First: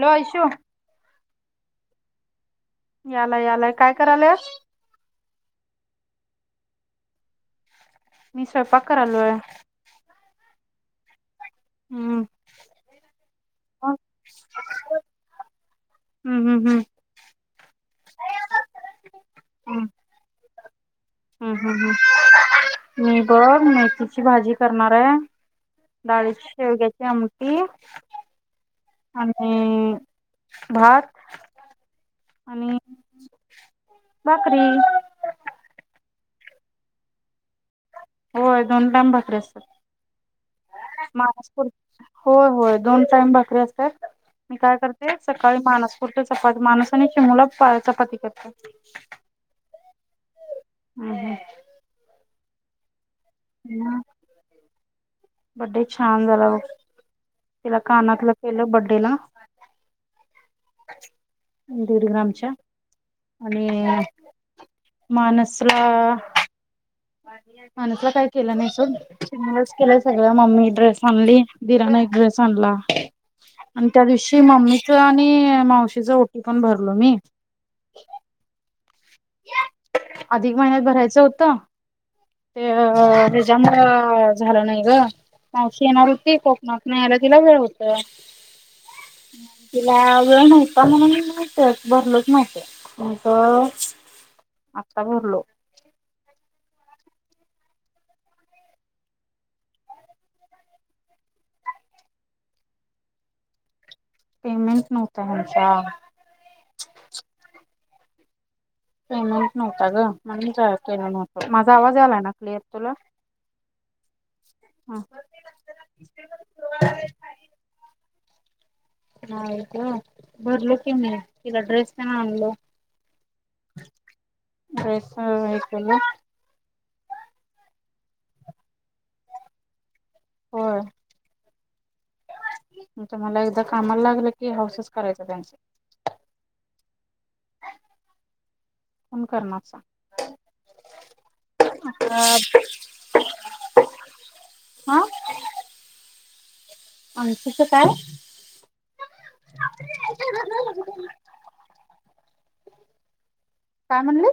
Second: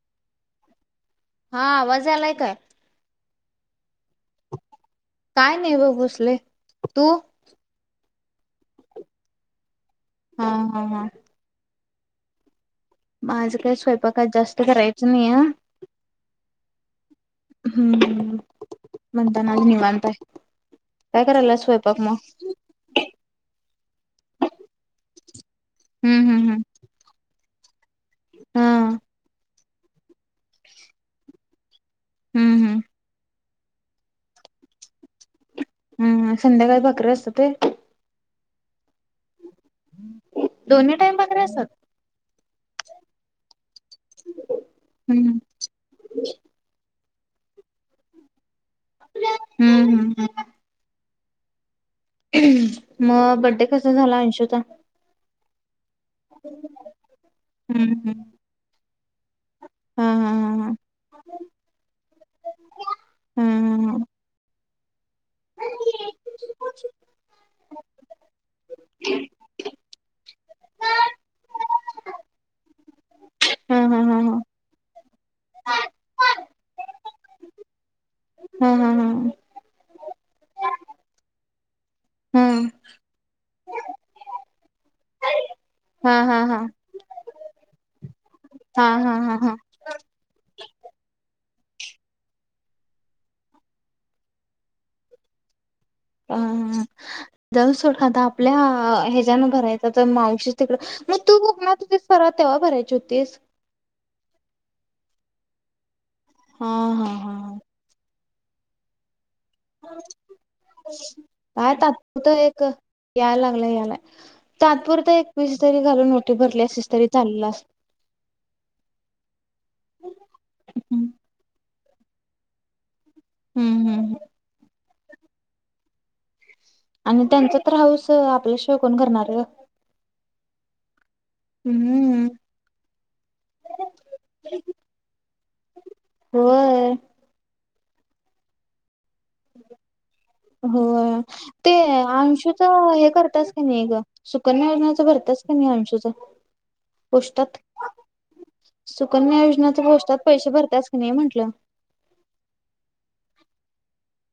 Hello Aishu हा आवाज आलाय काय याला यालाय काय कराला काय नाही बघ बसलोय तू मी स्वयंपाक करालोय हा हा हा हम्म माझं काही हम्म स्वयंपाकात जास्त करायचं नाही ह हम्म हम्म हम्म म्हणताना नि हम्म मानताय काय करायला हम्म हम्म स्वयंपाक मग मी बघ मेथीची भाजी करणार आहे हम्म डाळी हम्म हम्म शेवग्याची आमट हा ह ह अ भात हम्म आणि हम्म भाकरी हम संध्याकाळी भाकरी असत्या होय? होय. दोन- टाइम भाकरी आसत्यात दोन्ही टाईम भाकरी मामाच असतात? पोरगं होय होय दोन टाइम बाकरी अस- मी काय करते हम्म सकाळी मानसपुरत चपाती मानस आणि चिमूला पाळ चपाती करते. हम्म हम्म हम् हं हं हम्म बड्डे छान झाला ब, तिला हम्म हम्म. कानातलं केलं बड्डेला. हा हा हा हा. दीड ग्रामच्या आणि हम्म माणसला माणसला काय केलं नाही सोड, चिमूलाच केलंय सगळ मम्मी ड्रेस आणली. दिराना एक ड्रेस आणला. आणि हम्म त्या हम्म. दिवशी मम्मीच आणि मावशीच ओटी पण भरलो मी. हा हा अधिक महिन्यात भरायचं होतं. ते हेज्याम-. ह झालं नाही ग. मावशी येणार होती हा हा. कोकणातन यायला. तीला वेळ होत. हा हा हा हा. तिला वेळ नव्हता म्हणून मी ते भरलोच नव्हतो. मग आता भरलो. अं जाऊदे सोड आता आपल्या हेज्यान भरायच तर मावशी तिकड, मग तू कोकणात हुतीस परवा तेव्हा भरायची हुतीस. पेमेंट नव्हता हेंच्या. हा हा हा ह. पेमेंट. नव्हता ग म्हणून केलं नव्हतं माझा काय आवाज आलाय तात्पुरत ना क्लिअर एक, तुला याय लागलंय यालाय. तात्पुरत एक पीस तरी घालून ओटी भरली असतीस तरी चाललं असत. हा का भरलो, की हम्म मी तिला ड्रेस. तेन आनलो. हम्म हम्म हम्. हा व्हय केलो. आणि त्यांच तर हौस, आपल्या शिवाय कोण, करणार ग. होय. हम्म. आता मला एकदा कामाला लागलं की, हौसच करायच त्यांच. होय फोन करणार होय. ते सांग. अंशूच हे करत्यास काय नाही ग, सुकन्या हा योजनाच भरत्यास काय नाही अंशूच? पोस्टात. अंशूच काय सुकन्या योजनाच पोस्टात पैसे भरत्यास काय नाही म्हंटलं. [inaudible] काय म्हणले.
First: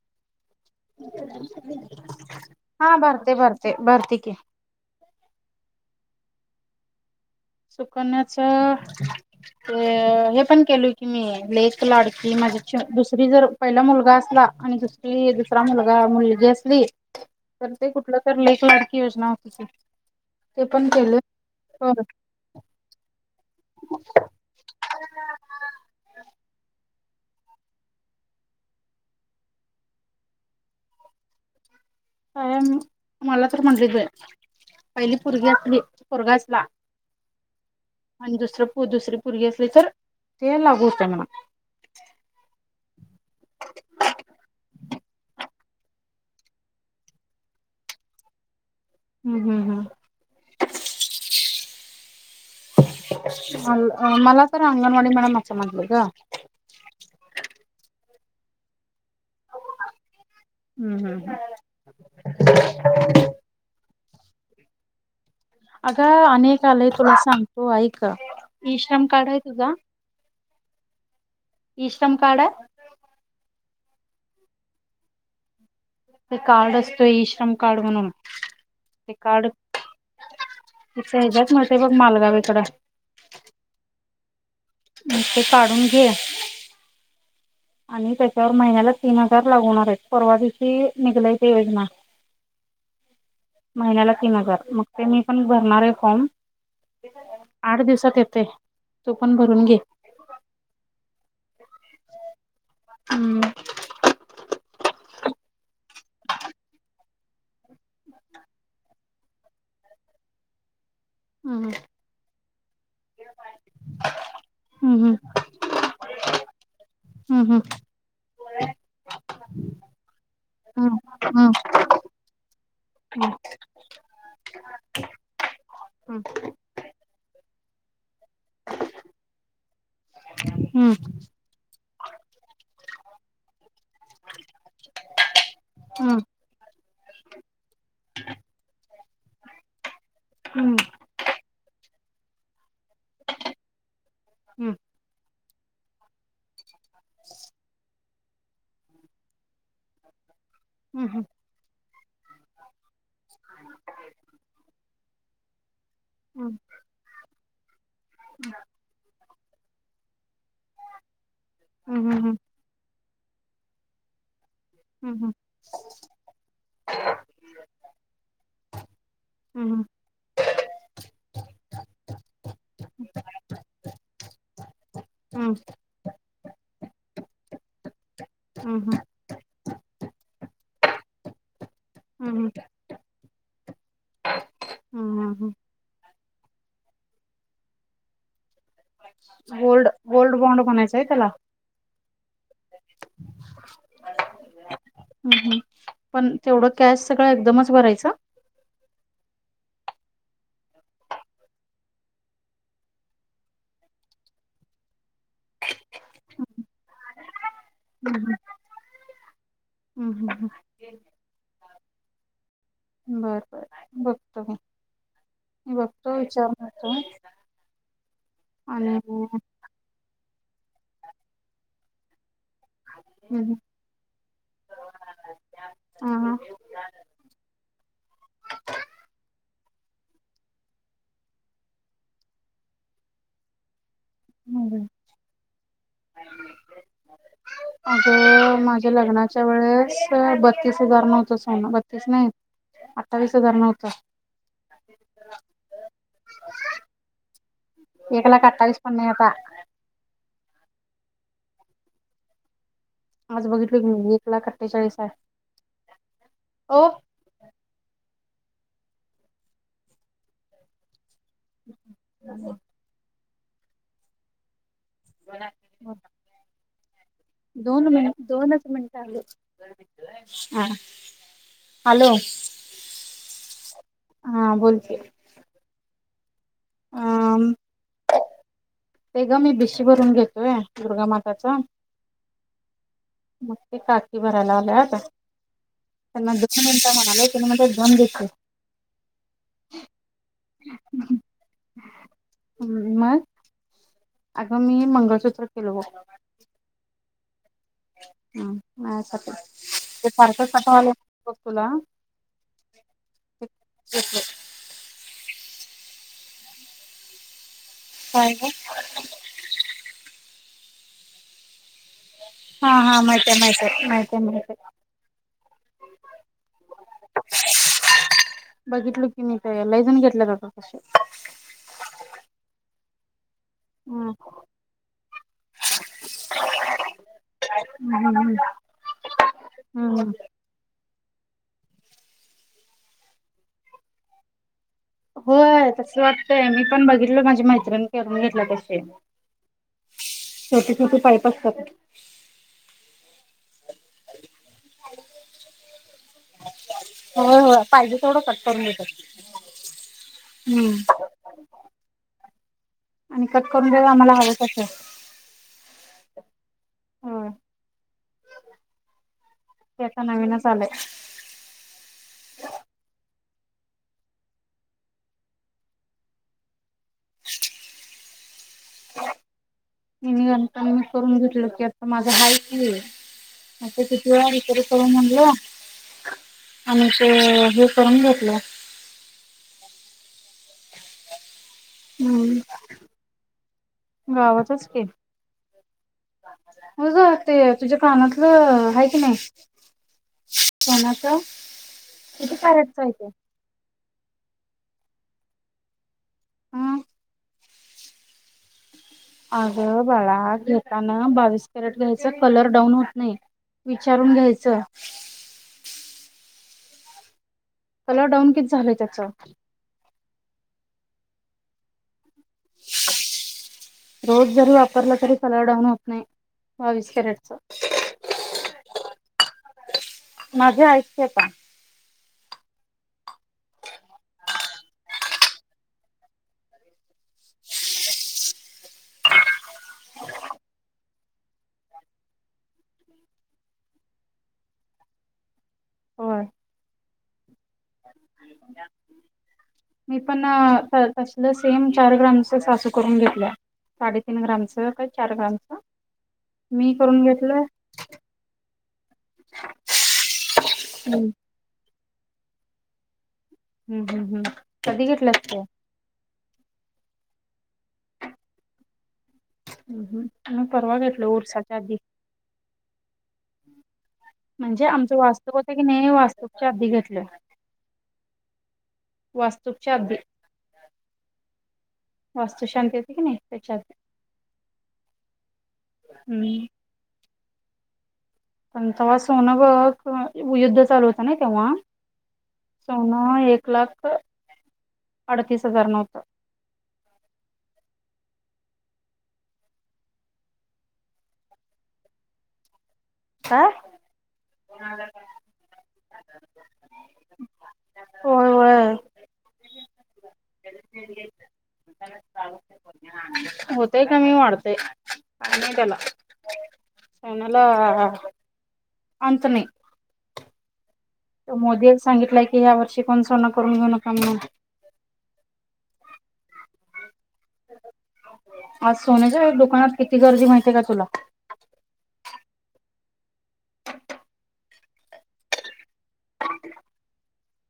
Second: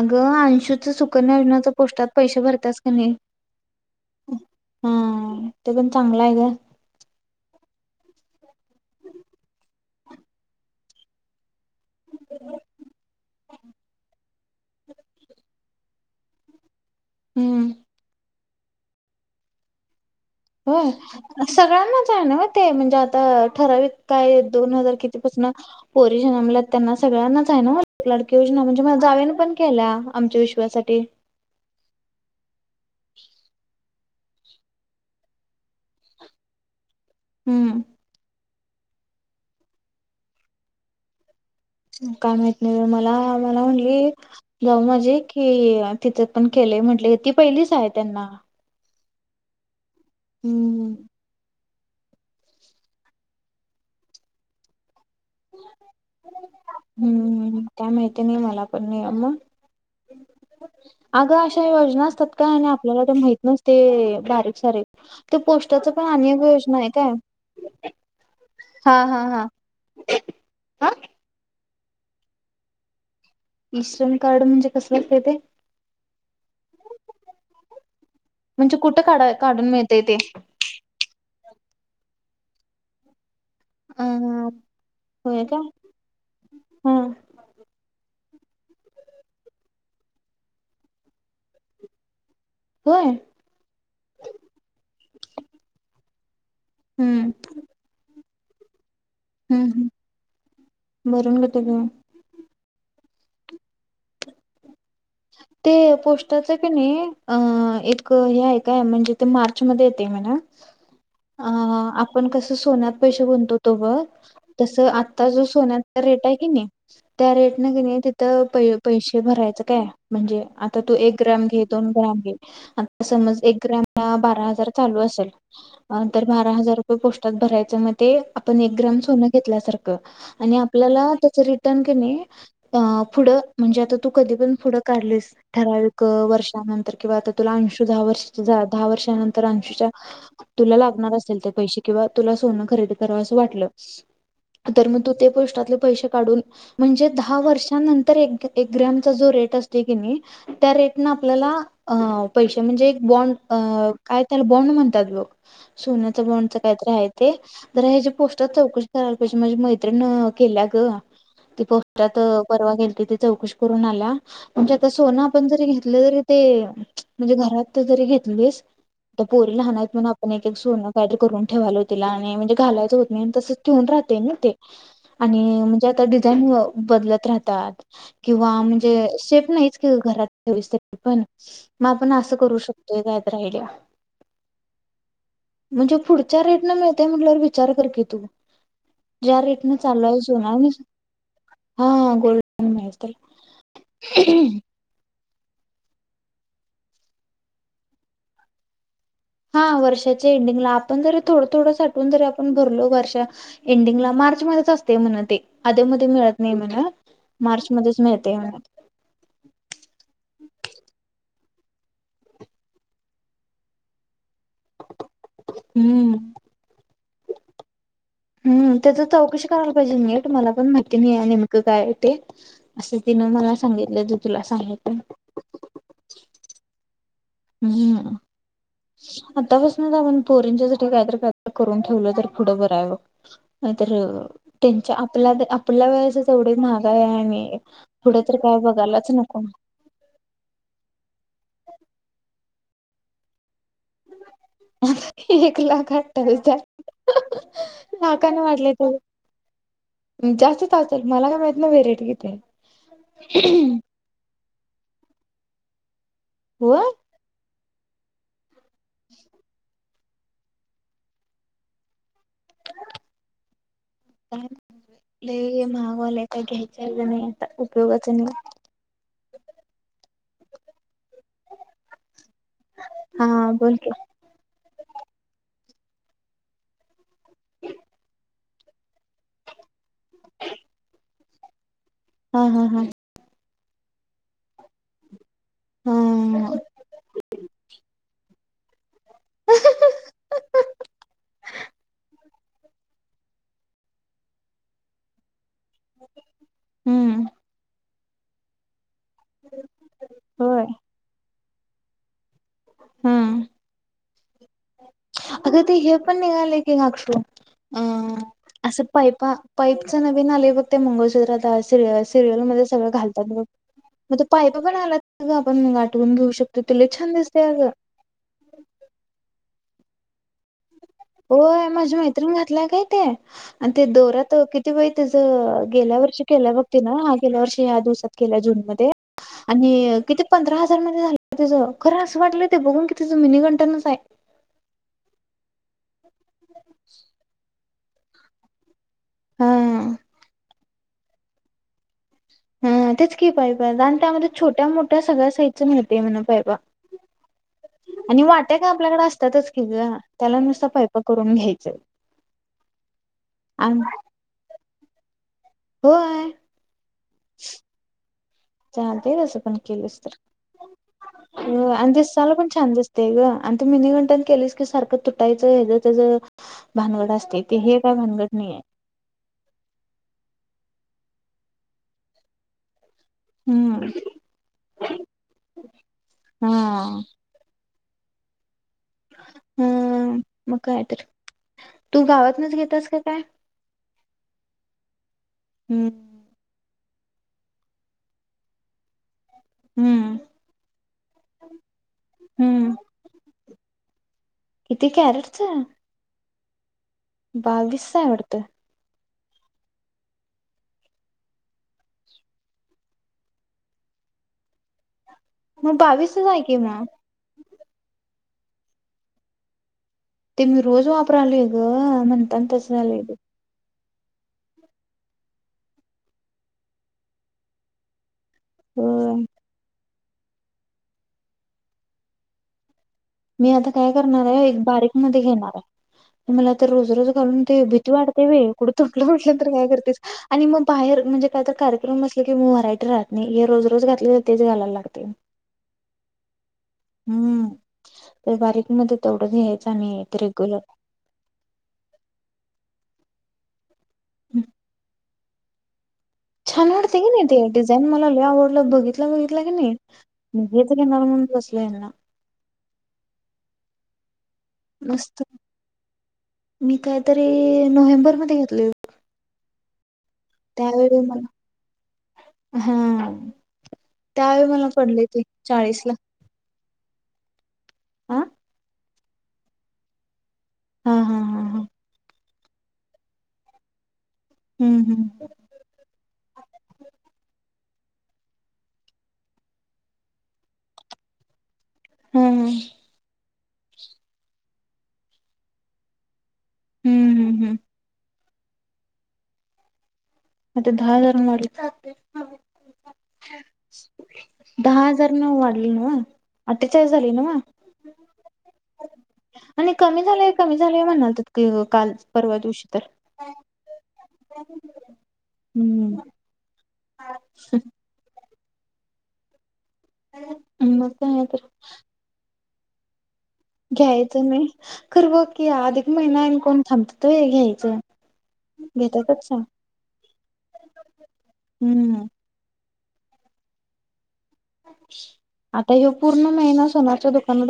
अगं. अनसूच सुकन्या योजनाच पोस्टात पैसें भरत्यास का हा नाही भरते भरते भरते की ह तेपण चागलच. नाय ग. सुकण्याच... ते हे पण केलोय की मी लेख लाडकी माझ्या दुसरी जर पहिला मुलगा असला आणि दुसरी दुसरा मुलगा मुलगी असली. हम्म तर ते कुठला... तर लेक लाडकी योजना हो तुझची.... हो सगळ्यांनाच आहे ना. ते म्हणजे... त ठराविक काय दोन हजार किती पासून पोरी जनमल्या त्यांना सगळ्यांनाच आहे नव्ह लाडकी योजना. म्हणजे माझ्या जावेने पण केल्या आमच्या विश्वासाठी. काय म मलात म्हणलीे बाय. पहिली पुरगी असली पोरगा असला, हम्म. आणि दुसरं पू दुसरी पूरगी असली तर ते लागू होते म्हणा. काय माहित नाही मला मला म्हणली तिथ पण केले म्हटले. ती पहिलीच आहे त्यांना. हं हं हं. [unintelligible] मल मला तर अंगणवाडी म हं, काय माहत ती नाही मला पण. नही अ म. हम्म हम्म हम्म अगं अशा योजना असतात काय आणि आपल्याला ते माहित नसते. बारीक सारीक. ते पोस्टाच अग पण आणि एक अनेक योजना आहे आलेय काय तुला सांगतो ऐक हा इश्रम हा कार्ड आहे तुझा? हा इश्रम कार्ड इश्रम कार्ड म्हणजे कसले असते ते? ते कार्ड असतोय इईश्रम कार्ड म्हणून. म्हणजे कुठं ते काढा कार्ड काढून मिळतय ते हेच्या हिच्यात मिळतंय बघ मालगावे कडे. अ म ते होय का काढून घे. हा आणि त्याच्यावर महिन्याला तीन हजार लागू होणार आहेत. परवा दिशी निघलाय ते योजना. होय महिन्याला तीन हजार मग ते मी पण भरणार आहे फॉर्म. आठ दिवसात येत ते. हं हं, भरून घेतो की मग. हं. ते पोस्टाचं आहे का नाही, अ एक हे आहे काय म्हणजे? ते मार्च मध्ये येतय म्हणा. अ हम्म आपण कसं सोन्यात पैशा तो बघ. तस हम्म आत्ता जो सोन्याचा रेट आहे तो [unintelligible] त्या रेट हम्म न कनी तिथं प पैसे भरायचं काय? म्हणजे आता तू हम्म एक ग्रॅम घे हम्म दोन ग्रॅम घे. आता समज एक ग्रॅम ला बारा हजार चालू असेल अं तर बारा हजार रुपये पोस्टात भरायचं ते आपण एक ग्राम सोनं घेतल्यासारखं आणि हम्म आपल्याला त्याच रिटर्न की नही, अ पुढं, म्हणजे आता तू कधी पण पुढ काढलीस ठराविक वर्षानंतर किंवा आता तुला अशुं दहा वर्षांची दहा वर्षा त्यानंतर अंशुच्या तुला हम्म लागणार असेल तर पैसे किंवा तुला सोनं खरेदी करावसं वाटलं. तर मग तू ते पोस्टातल पैसे काढून म्हणजे दहा वर्षानंतर एकदा एक ग्राम चा जो रेट ते कनी त्या रेटन हम्म आपल्याला पैसे म्हणजे एक बॉन्ड अ काय त्याला बॉन्ड म्हणतात बघ. सोन्याच हम्म बोंडचं काहीतरी आहे ते तर ह्याचे पोस्टर चौकशी कराय मजे माझी मैत्रिण केल्याग ती हम्म हम्म हम्म हम्म हम्म पोस्टात हम्म परवा गेलती चौकशी करून आला. म्हणजे आता सोनं आपण जरी घेतलं तरी ते म्हणजे घरात जरी घेतलीस आ पोरी लहान आहेत. म्हण आपण एक एक सोनं काय तर करून ठेवातील आणि म्हणजे घालायचं होत नाही तसच ठेऊून राहते ना ते आणि म्हणजे आता [unintelligible] बदलत राहतात. किंवा हम्म म्हणजेे नाहीच घरात [unintelligible] पण म आपण असं हम्म करू शकतोय काय तर आयडीया हम्म हम्म म्हणजे पुढ ज्या रेट ना मिळते म्हटल्यावर विचार कर की तू ज्या रेटने गोल्ड चाललाव गोल्ड सोना बॉन्ड म्हणायचंय त्याला हा हा गोल्डन मिळते. ह ह ह पण तेवढं कॅश सगळं एकदमच भरायचं. हा वर्षाच्या एंडिंगला आपण जरी थोडं थोडं साठवून जरी आपण भरलो वर्षा एंडिंगला मार्च मध्येच असते म्हण. ते आध्या मध्ये मिळत नाही म्हण. मार्च मध्येच हम मिळते म्हण हम हम बर बर बघतो. हे हम्म बघतो विचारणारतो. हम त्या तर चौकशी करायला पाहिजे नाही तुम्हाला पण माहिती नाही नेमकं काय ते असं तिनं मला हम्म सांगितलं ज तुला सांगितत. हम्म आतापस ना तर आपण पोरींच्या सा कायत कायत करून ठेवलं तर पुढं बरावं. तर हम्म त्यांच्या आपल्या आपल्या वेळेच तेवढी महागा आहे. आणि पुढे तर काय अगं माझ्या बघायलाच नको. लग्नाच्या हो बत्तीस नाही अठ्ठावीस हजार नव. आ एक लाख आठवी हजार. एक लाखाने लाक आठवीस पण नाय आता जास्त असतेल मला का माहित नाही रेट किती ये आज बघितलं म एक लाख अठ्ठेचाळीस आहे हो होय [unintelligible] [inaudible] [inaudible] लई महागवले काय घ्याय दोन मिन दोनच मिनट आले हा हॅलो हा बोल की हा बोल की अ ते गमी बि ची भरून देतोय दुर्गा मा त्याचा हा हा हा मग ते टाकी भरायला आलोय आता त्यांना हा. दुखनचा म्हणाले त्याला म्हणले जऊन देतो. [unintelligible] हं मग अगं मी मंगळसूत्र केलो हूं [unintelligible] माया साठी ते सारखंच होय कंटाळालं तुला हम्म [unintelligible] अग ते हे पण निघाले की ग अक्षु अ काय ग असं पाईपा पाईपच नवीन आलय बघ ते मंगलसूत्र आता तिल सिरियल मध्ये हा सगळ हा घालतात माहिती आहे बघ माहिती आहे म माहिती आहे ते माहिती पायप पण आहे आलात आपण गाठवून घेऊ शकतो ते छान दिस बघितलं की नाही. ते लय जण घेतल बघ होय माझ्या मैत्रिण घातलाय काय ते आणि ते हम्म दोऱत किती वेळ त्याच गेल्या वर्षी केलं बघ तीन हा गेल्या वर्षी या दिवसात हम्म हम्म केला जून मध्ये आणि हम्म किती पंधरा हजार मध्ये झाल तिचं खरं असं वाटलं ते बघून की तिचं मिनी घंटनच आहे. होय तस वाटतय मी पण बघितलं माझी मैत्रिणी करून घेतलं तसे हा छोटी छोटी पाईप असतात हा तेच की पाहि पाहिज आणि त्यामध्ये छोट्या मोठ्या सगळ्या साच ते म्ह पाप होय होय पाहिजे तेवढं आणि कट वाट्या करून काय देतात आपल्याकडे असतातच कि त्याला नुसत हम्म पाइपा करून घ्यायचं आणि कट करून देऊ आम्हाला हवं तसं होय होय चालतय ते आता नवीनच आलय अज साला पण छान असतेय ग आणि त म मिन घंटन केलीस की सारखं तुटायचं ह ज त्याच भानगड असते ते हे काय भानगड नाही आहे मिनी गंठण करून घेतलं की आता माझं हाय की मता हम्म. ततीतर सळ मंदलं आणि हा ते करून घेतलं [inaudible] हम्म मग काय तू हम्म गावातनच घेतस का काय क ह होय ग ते तुझ्या कानातलं हाय की नाही हम्म कोणाच किती हम्म कॅरेटच हाय ते किती कॅरेटच हम बावीसच हाय वाटत अगं बाळा घेताना बावीस कॅरेट घ्यायचं कलर डाऊन होत नाही विचारून घ्यायचं. मग बावीसच आहे की मग. कलर डाऊन कि झालंय त्याच. ते मी रोज वापराले आहे गं म्हणून - म्हणून तस झालं आहे बग - रोज जरी वापरला तरी कलर डाहून होत नाही बावीस कॅरेटच - होय माझ्या ऐक की आता - मी आता काय करणार आहे एक बारीक मध्ये घेणार आहे मला तर रोज - रोज घालून ते भीती वाटते ते बाई कुट तुटलं बीटल तर काय करतेस आणि मग बाहेर म्हणजे काय तर कार्यक्रम असले की मग व्हरायटी राहत नाही हे रोज रोज घातले तर तेच घालायला लागते मग होय हम्मं - मी आणि ते पण रेग्युलर तसल सेम चार ग्रामच सासूच - करून घेतल्या. साडेतीन ग्रामचं काय चार ग्राम - छान वाटते की नाही ते डिझाईन मला आवडलं बघितल्या बघितल्या कणी मी हेच घेणार हम्म बसलो यांना... हम्मं हम्मं हम्मं... कधी घेतलं मस्त कि गं... मी काहीतरी नोव्हेंबर मध्ये घेतले होय.... हम्म -हम्म मी परवा घेतलो उरसाच्या आधी... हां.. म्हणजे आमचं वास्तूक. होत की ने वास्तूकच्या आधी घेत... कुठल्या... आा.. वास्तूकच्या आधी... हां हां हां हां... वास्तु शांती होती की नाही त्याच्यात आधी.. हम्मं -हम्मं... हम्म. पण तवा सोनं बग युद्ध चालू होतं नाही तेव्हा.... हा हा सोन एक - एक लाख अडतीस हजार न होत. हम्मं हम्मं हम्मं मग ते दहा हजार म्हानालीत काय दहा हजार न वाढले नव अठ्ठेचाळीस झालय नव होय होय आणि कमी झालेय कमी झालेय म्हणालतीत काल परवा दिवशी तर.... आणि निघाला. हम्म पावण्याला - अंंत नाही - [unintelligible] हम्मं मस्त आहे खर... सांगितलंय की या वर्षी कोन सोन घाल. घ्यायचं नाही कर ब की अधिक महिना कोण थांबत? आज घेतातच. सोन्याच्या दुकानात किती गर्दी माहिती आहे का तुला हम्म [unintelligible] आता ह पूर्ण महिना सनाच..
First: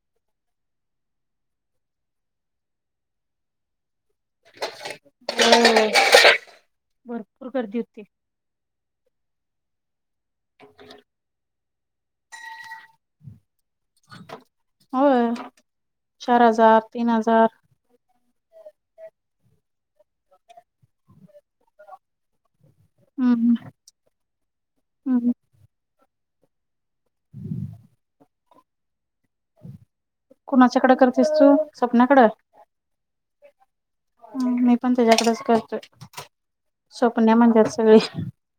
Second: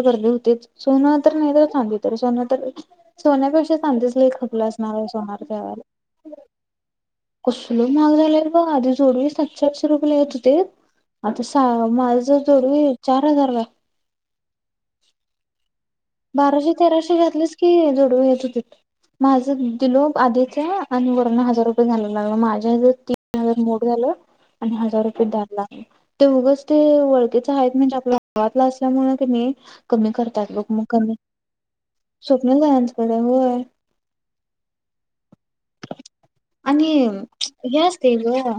गदी होतेच सोनं तर नाही तर चांदी तर सोनं तर सोन्या पेक्षा... खपलं असणार सोनार त्या भरपूर गर्दी कसल होती माग झाला ग आधी जोडवीस... सरूप येत होते आता माझं जोडवी चार हजार होय चार बाराशे हजार तीन तेराशे हजार घातलेस की जोडू येत माझ दिलो आधीच आणि वर हजार रुपये जायला लागल मा तीन हजार हम्म मोड झालं आणि हजार रुपये हम्म ला ते मगच ते वओळखेच आहेत म्हणजे आपल्या गावातला असल्यामुळे क कमी करतात लोक मग कुणाच्याकडे कमी करतेस तू स्वप्न का यांचकडे होय हम मी पण त्याच्याकडेच करतोय आणि स्वप्न्या म्हणतात हे सगळी असते ग